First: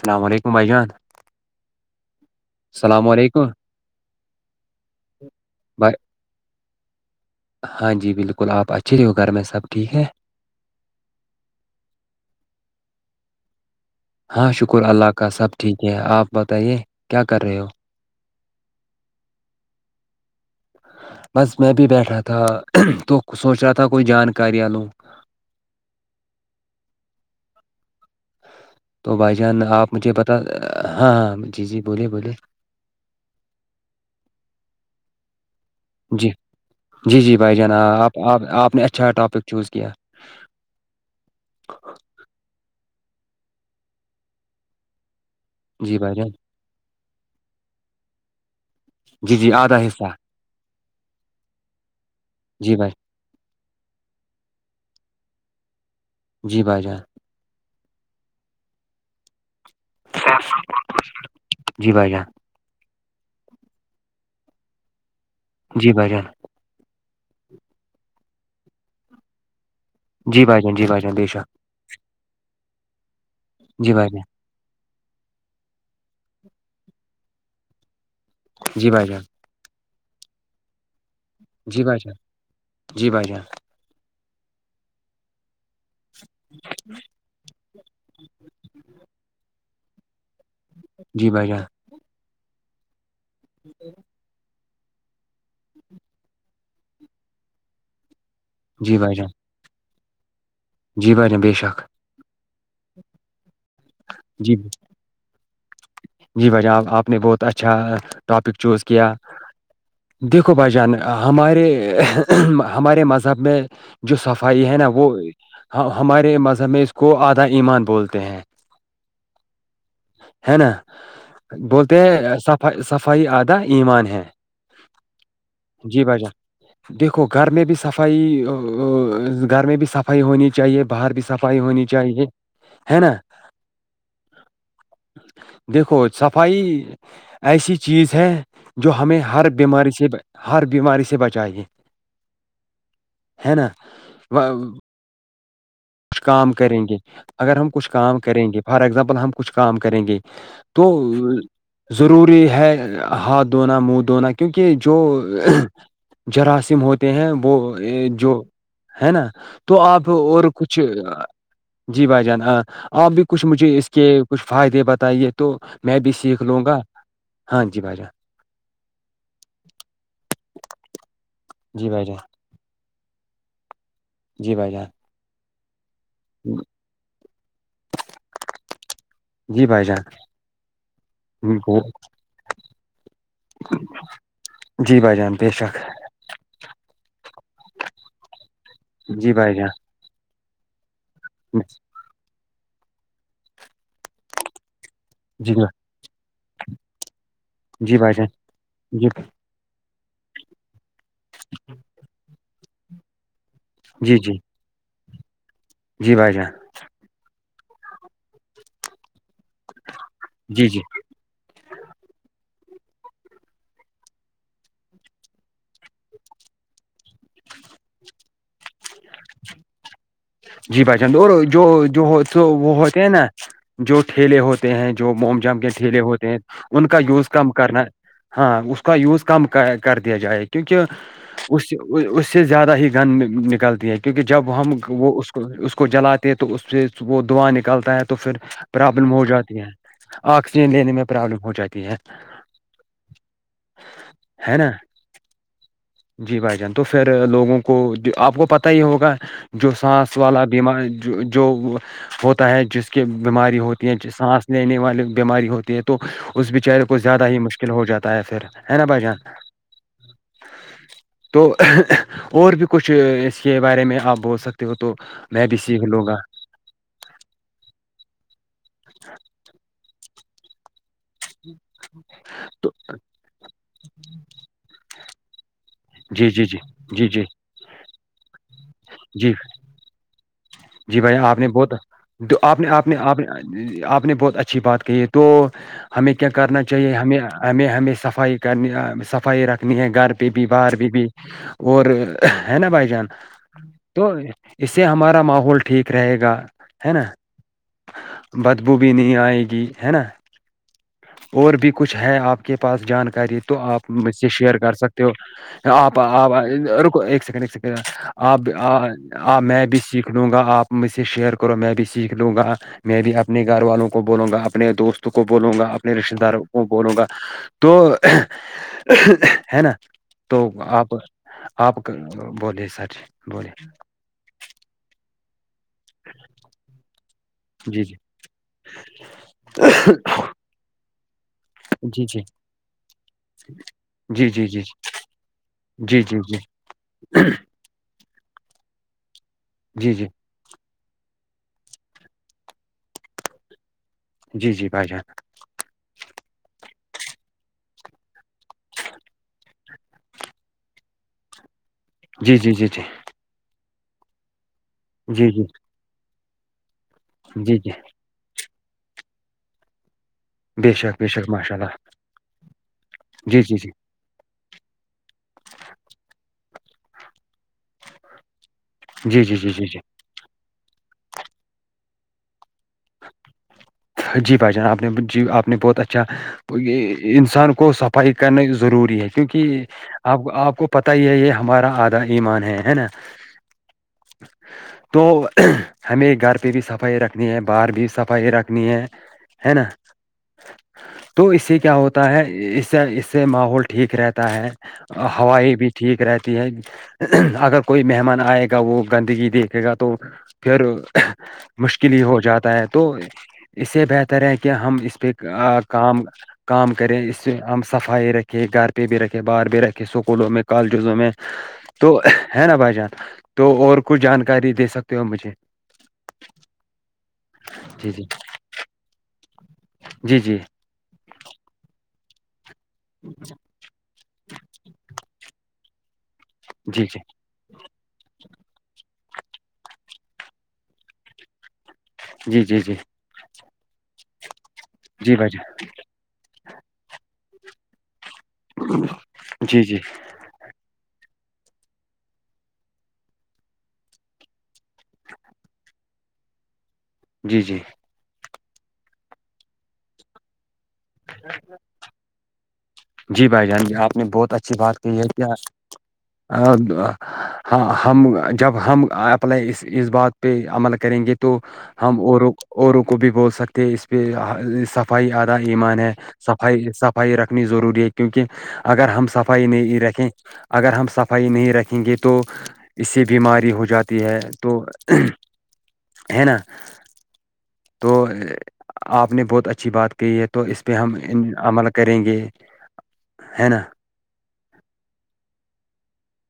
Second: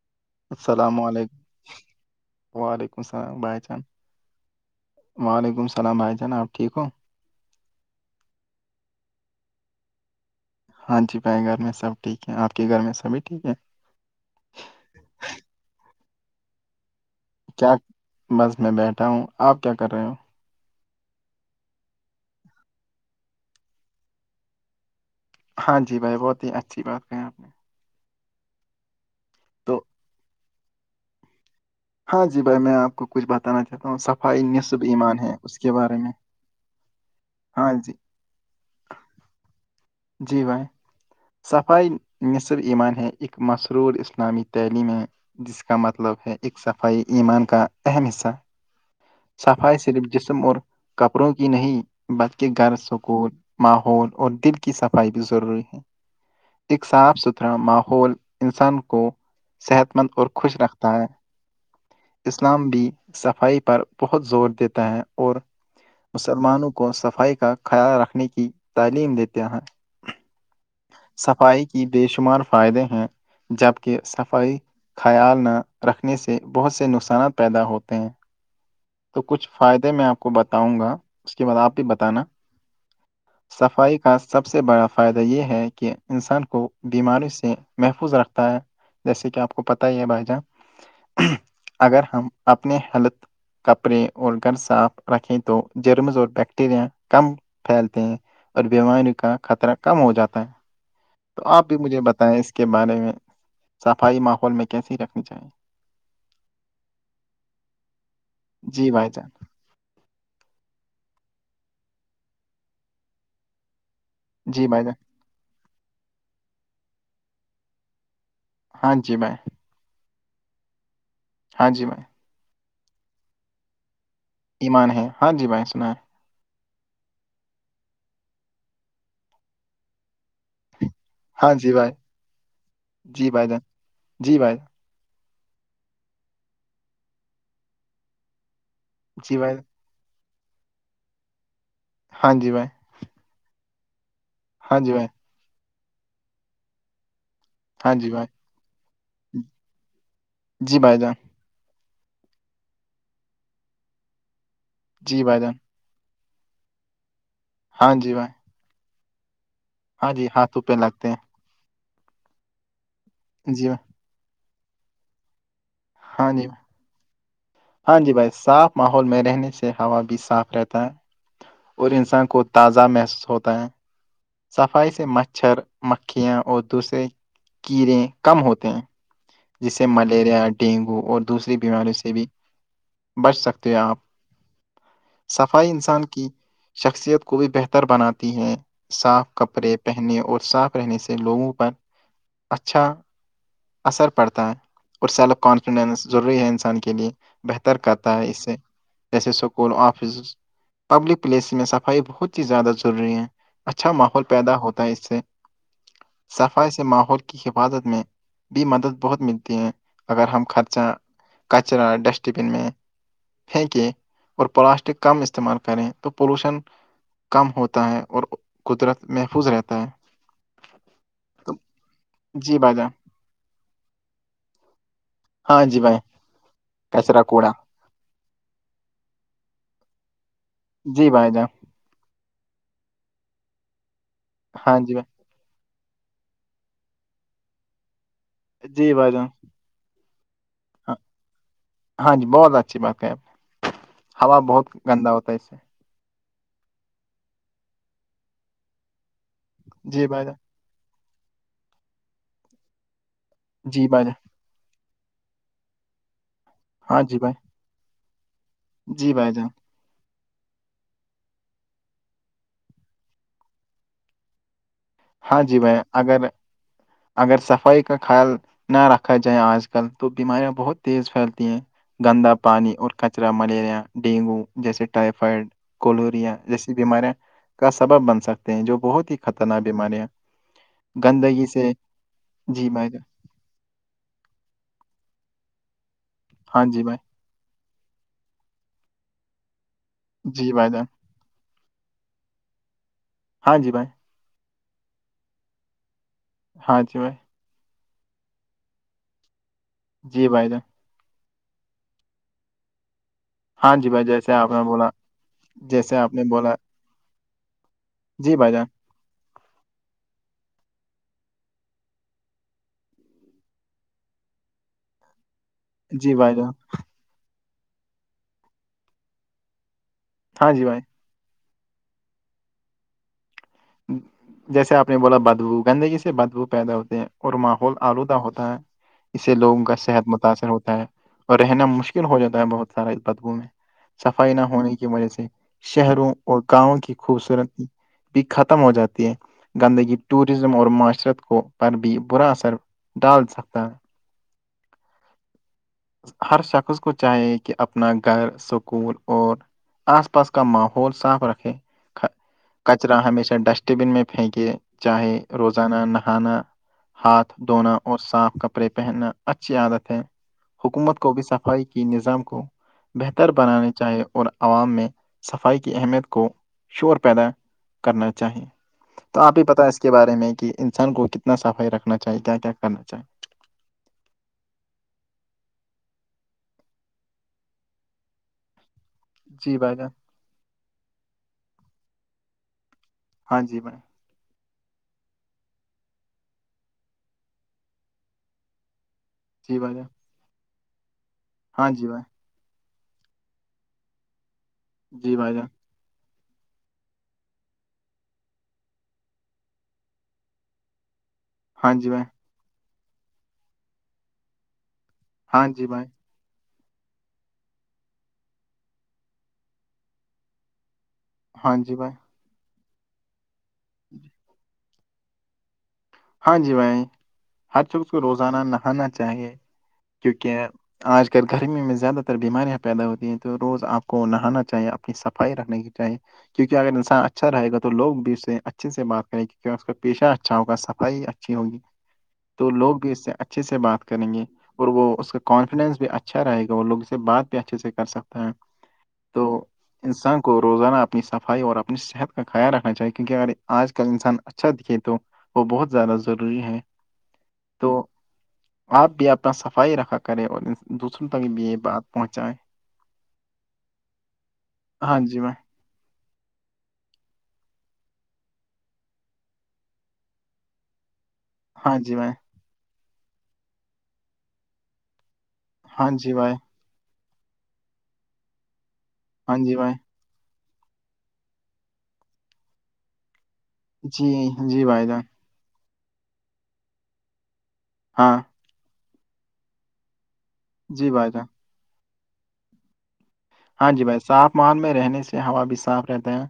السلام علیکم بھائی جان السلام علیکم وعلیکم السلام بھائی چان وعلیکم السلام بھائی جانب آپ ٹھیک ہو ہاں جی بالکل آپ اچے رہے ہو گھر میں سب ٹھیک ہے ہاں جی بھائی گھر میں سب ٹھیک ہیں آپ کے گھر میں سبھی ٹھیک ہے ہاں شکر اللہ کا سب ٹھیک ہے آپ بتائیے کیا کر رہے ہو بس میں بیٹھا ہوں آپ کیا کر رہے ہو بس میں بھی بیٹھا تھا تو سوچ رہا تھا کوئی جانکاریاں لوں ہاں جی بھائی بہت ہی اچھی بات کہیں آپ نے تو بھائی جان تو آپ مجھے بتا ہاں ہاں جی جی بولیے ہاں بولیے جی بھائی میں آپ کو کچھ بتا چاہتا ہوں صفائی نصب ایمان ہے اس کے بارے میں جی جی جی بھائی ہاں جان جی آپ آپ آپ نے اچھا ٹاپک چوز کیا جی بھائی صفائی نصف ایمان ہے ایک مسرور اسلامی تعلیم ہے جس کا جی مطلب بھائی جان ہے ا صفائی ایمان کا اہم حصہ جی جی آدھا صفائی صرف حصہ جسم اور کپڑوں کی نہیں، بلکہ جی گھر بھائی سکول ماحول اور دل کی صفائی بھی ضروری ہے جی بھائی ایک جان صاف ستھرا طرح ماحول انسان کو صحت مند اور خوش رکھتا ہے جی بھائی جان اسلام بھی صفائی پر بہت زور دیتا ہے اور جی بھائی جان مسلمانوں کو صفائی کا خیال رکھنے کی تعلیم دیتے ہیں جی بائی جی بائی صفائی کی بے شمار فائدے ہیں جی جبکہ بھائی جان صفائی خیال نہ رکھنے سے بہت سے نقصانات پیدا ہوتے ہیں جی بھائی جان تو کچھ فائدے میں آپ کو بتاؤں گا اس کے بعد آپ بھی جی بھائی جان بتانا جی بھائی جان صفائی کا کا سب سے بڑا فائدہ یہ ہے کہ انسان کو بیماری سے محفوظ رکھتا ہے جیسے کہ آپ کو پتہ ہی ہے بھائی جان جی بھائی جان اگر ہم اپنے حلت کپڑے اور گھر صاف رکھیں تو جرمز اور بیکٹیریا کم پھیلتے ہیں اور جی بیماریوں بھائی جان کا خطرہ کم ہو جاتا ہے جی بھائی جان تو بے آپ بھی شک مجھے بتائیں اس کے بارے میں صفائی ماحول جی میں کیسے ہی رکھنی چاہییں جی بھائیجان آپ نے بہت اچھا ٹاپک چوز جی بھائی کیا جان دیکھو بھائی جان ہمارے ہمارے مذہب میں جو صفائی جی ہے بھائی نا جان وہ ہمارے مذہب میں اس کو آدھا ایمان بولتے ہیں ہاں جی بھائی ہے نا ہاں جی بولتے بھائی ہیںف صفائی آدھا ایمان ہے ایمان ہے ہاں جی بھائی سنایں جی بھائی جان دیکھو گھر میں بھی صفائی گھر میں بھی صفائی ہونی چاہیے باہر بھی صفائی ہونی چاہیے ہے نا ج پائے جیں جی بھائی دیکھو صفائی ایسی چیز ہے جو ہمیں جی ہر بھائی بیماری سے ہر بیماری سے بچائےے ہاں جی بائی ہے نا ہاں ج بھائی کچ کام کریں گے اگر ہم کچھ ہاں جی کام بھائی کریں گے فار اگزامپل ہم کچھ کام کریں گے جی تو بھائی جان ضروری ہے ہاتھ دھونا منہ دھونا کیونکہ جو جی بھائی جان جراثیم ہوتے ہیں وہ ہاں جی بھائی جو ہے نا تو آپ ہاں جی اور ہاتھوں پہ کچھ لگتے ہیں جی بھائی جان آپ بھی کچھ جی مجھے بھائی اس کے کچھ فائدے بتائیے تو میں بھی ہاں سیکھ جی بھائی، لوں گا ہاں جی باجا صاف ماحول میں رہنے سے ہوا بھی صاف رہتا ہے جی اور بھائی جان انسان کو تازہ محسوس ہوتا ہے جی بھائی جان صفائی سے مچھر مکھیاں اور دوسرے کیڑے کم ہوتے ہیں جی جس سے بھائی جان ملیریا ڈینگو اور دوسری وہ بیماریوں سے بھی بچ سکتے ہیں آپ جی بھائی جان بے صفائی شک انسان کی شخصیت کو بھی بہتر بناتی ہیں صاف جی بھائی کپڑے جان پہننے اور صاف رہنے سے لوگوں پر اچھا اثر پڑتا ہے اور سیلف جی کانفیڈینس ضروری ہے انسان کے لیے بہتر جی بھائی کرتا جان ہے اس سے جی جیسے school office public place میں صفائی بہت ہی زیادہ ضروری ہے اچھا جی ماحول جی پیدا ہوتا ہے اس سے جی بھائی جان صفائی ماحول کی حفاظت میں بھی مدد بہت ملتی ہے اگر ہم جی جی خرچہ کچرا ڈسٹبن میں پھینکیں اور پلاسٹک کم استعمال کریں تو پولوشن کم ہوتا ہے اور قدرت محفوظ رہتا ہے جی بھائی چ اور جو جو جی وہ بھائی جان ہوتے ہیں نا جو ٹھیلے ہوتے ہیں جو موم جم ہاں کے جی بھائی ٹھیلے ہوتے ہیں ان کا کچرا یوز کم کوڑا کرنا ہاں اس کا یوز کم کر دیا جائے کیونکہ جی بھائی جان اس اس سے زیادہ ہی گند نکلتی ہے کیونکہ جب ہم ہاں جی وہ اس کو اس کو جلاتے ہیں تو اس پ وہ دعا نکلتا ہے تو پھر بھائی جی بھائی پرابلم ہو جان جاتی ہے آکسیجن لینے میں پرابلم ہو جاتی ہے ہاں جی بہت اچھی بات کہیں آپ ہوا ہے بہت نا گندا ہوتا ہے اس سے جی بھائی جان تو پھر لوگوں کو آپ کو پتا ہی ہوگا جو جی سانس بھائی جان والا بیماری جو ہوتا ہے جس کی بیماری جی ہوتی ہیں بھائی جان سانس لینے والی بیماری ہوتی ہے تو اس بیچارے کو ہاں جی زیادہ بھائی ہی مشکل ہو جاتا ہے پھر ہے نا بھائی جان تو اور بھی کچھ اس کے بارے میں آپ بول سکتے ہو تو ہاں میں بھی جی بھائی سیکھ لوں گا اگر اگر صفائی کا خیال نہ رکھا جائے آج کل تو بیماریاں بہت تیز پھیلتی ہیں گندا تو پانی اور کچرا ملیریا ڈینگو جیسے ٹائفائڈ جی کولوریا جی جی جیسی جی بیماریاں جی کا سبب بن سکتے ہیں جو بہت ہی جی خطرناک بیماریاں جی بھئی جان آپ گندگی نے سے بہت آپ نے جی آپ بھائی نے جان آپ نے آپ نے بہت اچھی بات کہی ہے تو ہمیں کیا کرنا ہاں جی چاہیے بھائی ہمیں ہمیں ہمیں صفائی کرنی صفائی رکھنی ہے گھر پہ بھی جی بھائی باہر جان پہ بھی اور ہے نا بھائی جان ہاں جی بھائی تو اس سے ہمارا ماحول ہو ٹھیک رہے گا ہاں ہے جی نا بھائی بدبو بھی نہیں آئے گی ہے نا جی بھائی جان اور بھی کچھ ہے آپ کے پاس جانکاری تو ہاں آپ جی بھائی م سے جیسے آپ شیئر نے کر بولا سکتے ہو جیسے آپ نے آپ بولا رکو ایک سیکنڈ ایک سیکنڈ جی بھائی جان آپ میں بھی سیکھ سیکھ لوں گا آپ مجھ سے شیئر کرو میں بھی سیکھ لوں گا میں بھی اپنے گھر والوں کو بولوں گا اپنے دوستوں کو بولوں گا اپنے جی رشتے بھائی داروں جان کو بولوں گا تو ہے نا تو ہاں جی بھائی آپ آپ بولئے سچ ہے بولیے جیسے آپ نے بولا بدبو گندگی سے بدبو پیدا ہوتے ہیں اور ماحول جی جی آلودہ ہوتا ہے اس سے لوگوں کا صحت متاثر ہوتا ہے اور رہنا مشکل جی ہو جی جاتا ہے بہت سارا اس بدبو میں جی صفائی نہ جی ہونے کی وجہ سے جی شہروں جی جی اور گاؤں کی خوبصورتی ختم ہو جاتی ہے جی جی گندگی جی ٹور ٹز اور معاشرت کو پر بھی برا اثر ڈال سکتا ہے جی جی بھائی جان ہر شخص کو چاہیے کہ اپنا گھر سکول اور آس پاس کا ماحول صاف رکھے جی جی جی جی کچرا ہمیشہ ڈسٹ بن میں پھینکے چاہے جی جی روزانہ نہانا ہاتھ جی جی دھونا اور صاف کپڑا کپڑے پہننا اچھی عادت ہے بے حکومت شک بے کو بھی شک ماشاء صفائی اللہ کے نظام کو بہتر جی جی جی بنانے چاہیے اور عوام میں صفائی کی اہمیت کو شور پیدا کرنا چاہیے تو جی، جی، آپ ہی جی، پتا جی، ہے جی، اس کے بارے میں کہ انسان کو کتنا صفائی رکھنا چاہیے کیا کیا کرنا چاہیے جی بھائی جان آپ نے جی آپ نے بہت اچھا انسان کو صفائی کرنا ضروری ہے جی کیونکہ بھائی جان آپ آپ کو پتا ہی ہے یہ ہمارا آدھا ایمان ہے ہے نا ہاں جی ب تو ہمیں گھر پہ بھی صفائی رکھنی ہے باہر بھی صفائی رکھ نہیں ہے ہے جی نا بھائی جان تو اس سے ہاں کیا جی بھائی ہوتا ہے اس سے اس سے ماحول ٹھیک رہتا ہے جی بھائی جان ہوائی بھی ٹھیک رہتی ہے اگر کوئی مہمان آئے گا وہ گندگی دیکھے گا تو پھر ہاں جی مشکل ہی بھائی ہو جاتا ہے تو اس سے بہتر ہے کہ ہم اس پہ ہاں کا جی بھائی کام کام کرے اس سے ہم صفائی رکھیں گھر پہ بھی رکھے باہر بھی رکھے اسکولوں میں کالجزوں میں ہاں جی تو بھائی ہے نا بھائی جان تو اور کچھ جانکاری دے سکتے ہو مجھے ہاں جی بھائی ہر شخص جی کو جی روزانہ نہانا چاہیے جی جی کیونکہ آج کل گرمیوں میں زیادہ تر بیماریاں پیدا ہوتی ہیں تو روز آپ کو نہانا چاہیے صفائی رکھنی کی چاہے کیونک اگر جی انسان اچھا رہے گا تو لوگ بھی اس سے اچھے سے بات کریں کیکہ اس کا پیشہ اچھا ہوگا صفائی اچھی ہوگی جی تو جی جی جی لوگ بھی اس سے اچھے سے بات کریں گے اور وہ اس جی کا بھائی جان کانفیڈینس بھی اچھا اچھا رہے گا وہ لوگ اس سے بات بھی اچھے سے کر سکتا ہیں تو جی جی انسان کو روزانہ اپنی صفائی اور اپنی صحت کا خیال رکھنا چاہیے کیونکہ اگر آج کل انسان اچھا دکھے تو وہ بہت زیادہ ضروری ہے جی جی تو آپ بھی اپنا صفائی رکھا کریں اور دوسروں تک بھی یہ بات پہنچائیں جی بھائی جان جی آپ نے بہت اچھی بات کہ ہاں ہے جی کیا بھائی [unintelligible] ہاں ہم جب ہم اپلائی اس بات پہ عمل کریں گے تو تو ہاں جی ہم بھائی اوروں کو بھی بول سکتے ہیں اس پہ صفائی آدا ایمان ہاں ہے جی بھائی صفائی رکھنی ضروری ہے کیونکہ اگر ہم سب ہاں صفائی جی بھائی نہیں رکھیں اگر ہم صفائی نہیں رکھیں گے تو اس سے بیماری ہو جاتی جی ہے تو جی بھائی جان ہے نا تو ہاں آپ نے بہت اچھی بات کہی ہے تو اس پہ جی ہم بھائی جان عمل کریں گے ہے نا ہاں جی بھائی صاف مال میں رہنے سے ہوا بھی صاف رہتا ہے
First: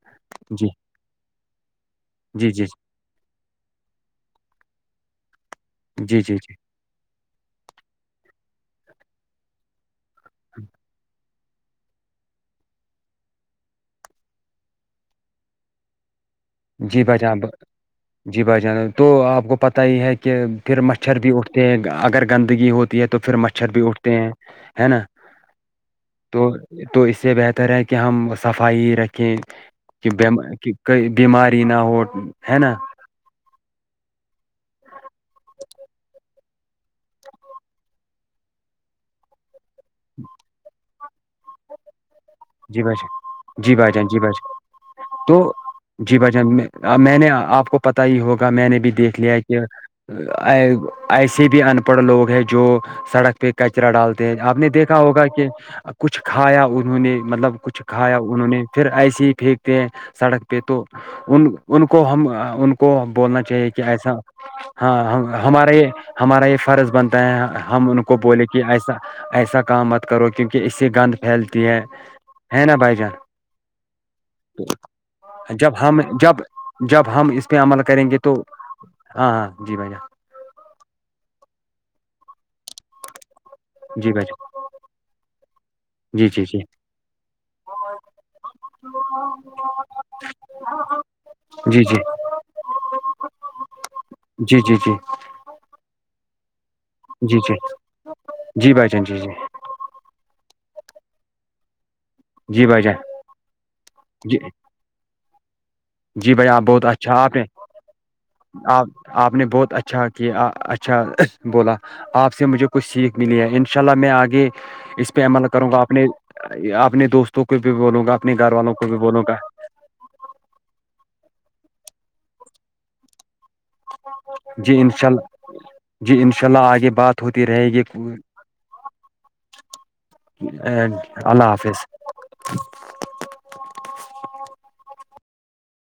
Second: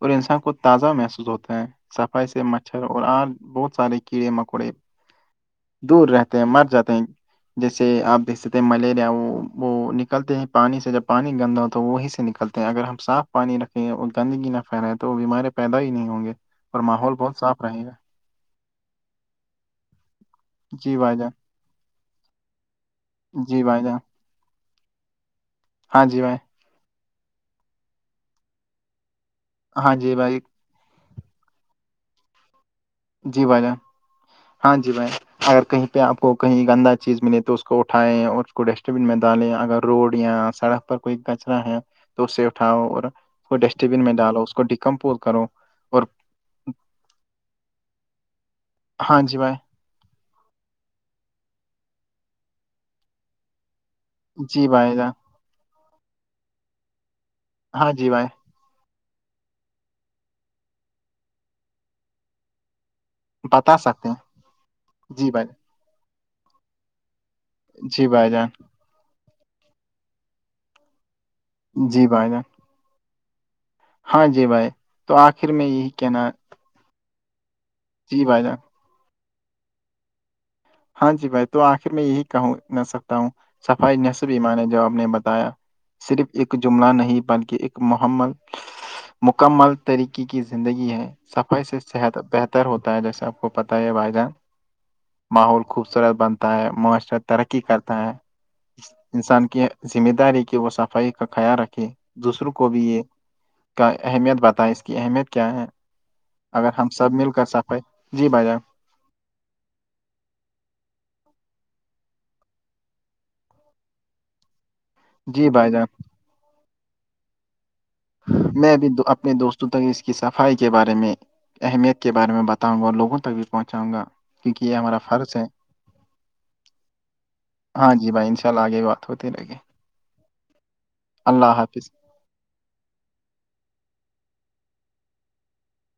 اور انسان کو جی تازہ محسوس ہوتا ہے صفائی سے جی جی مچھر اور آج بہت سارے کیڑے مکوڑے دور جی جی رہتے ہیں جی مر جاتے ہیں جیسے آپ بھیج سکتے ہیں ملیریا وہ وہ نکلتے ہیں پانی سے جب پانی گندا ہو تو وہی سے نکلتے ہیں اگر ہم صاف پانی رکھیں اور گندگی نہ پھیلائیں تو وہ بیمارے پیدا ہی نہیں ہوں گے اور جی ماحول بھائی بہت جان صاف رہے گا جی بھائی جان تو آپ کو پت ہی ہے کہ پھر جی بھائی مچھر جان بھی اٹھ اگر گندگی ہوتی ہے تو پھر جی مچھر بھائی بھی جان اٹھتے ہیں ہے نا ہاں جی بھائی تو تو اس سے بہتر ہے کہ ہم صفائی ہی رکھیں ہاں کہ جی بیم بھائی بیماری نہ ہو ہے نا جی بھائی جان ہاں جی بھن اگر کہیں پہ آپ کو کہیں گندہ چیز ملے تو اس کو اٹھائائے اور ڈسٹ بین میں ڈالیں اگر روڈ یا سڑک پر کوئی کچرا ہے تو سیف جی اٹھاؤ بھائی جان اور جی بھائی ڈسٹبین جان میں جی بھائی جان ڈالو اس کو ڈیکمپوز تو کرو اور جی بھجان میں نے آپ کو پتا ہی ہوگا میں نے بھی دیکھ ہاں جی لیا بھائی کہ ایسے بھی ان پڑھ لوگ ہے جو سڑک پہ کچرا ڈالتے آپ نے جی بھائی دیکھا جان ہوگا کہ کچھ کھایا انہوں نے مطلب کچھ ہاں جی کھایا بھائی انہوں نے پھر ایسے ہی پھینکتے ہیں سڑک پہ تو ان ان کو ہم ان کو بولنا چاہیے بتا کہ سکتے ایسا ہیں جی ہاں بھائی ہمارا یہ ہمارا یہ فرض بنتا ہے ہم ان جی کو بھائی بولے جان کہ ایسا ایسا کام مت کرو کیونکہ اس سے گند پھیلتی ہے جی بھائی جان ہے نا بھائی جان ہاں جی بھائی آخر تو میں جب یہی ہم کہنا جب جب ہم اس پہ عمل کریں گے جی تو بھائی جان ہاں ہاں جی بھائی جان ہاں جی بھائی تو آخر میں یہی کہوں سکتا ہوں صفائی جی بھائی نصبی جان مانے جو آپ نے بتایا صرف جی جی ایک جی جملہ نہیں بلکہ ایک مکمل مکمل طریقے کی زندگی ہے صفائی سے جی جی صحت بہتر ہوتا ہے جیسے آپ کو پتہ ہے بھائی جان جی جی جی ماحول خوبصورت بنتا ہے معاشر جی جی ترقی کرتا ہے جی بھائی جان جی جی انسان کی ذمہ داری کی وہ صفائی کا خیال رکھیں دوسروں جی کو بھائی بھی جان یہ کا جی اہمیت بتائائے اس کی اہمیت کیا ہے جی بھائی جان اگر بہت ہم سب اچھا مل آپ نے کر صفائی جی بھائی جان آپ آپ نے بہت اچھا کیا اچھا بولا آپ سے مجھے کچھ سیکھ ملی ہے ان شاء اللہ میں آگے اس پہ عمل جی کروں بھائی گا جان اپنے اپنے دوستوں کو بھی بولوں گا اپنے گھر والوں میں کو بھی دو بولوں اپنے گا دوستوں تک اس کی صفائی کے بارے میں اہمیت کے بارے میں بتاؤں گا اور لوگوں تک بھی پہنچاؤں گا کیونکہ جی یہ ہمارا انشاء فرض ہے اللہ جی انشاء اللہ آگے بات ہوتی رہے گی ہاں جی بھائی انشاءاللہ آگے بات ہوتی رہے گی ا اللہ حافظ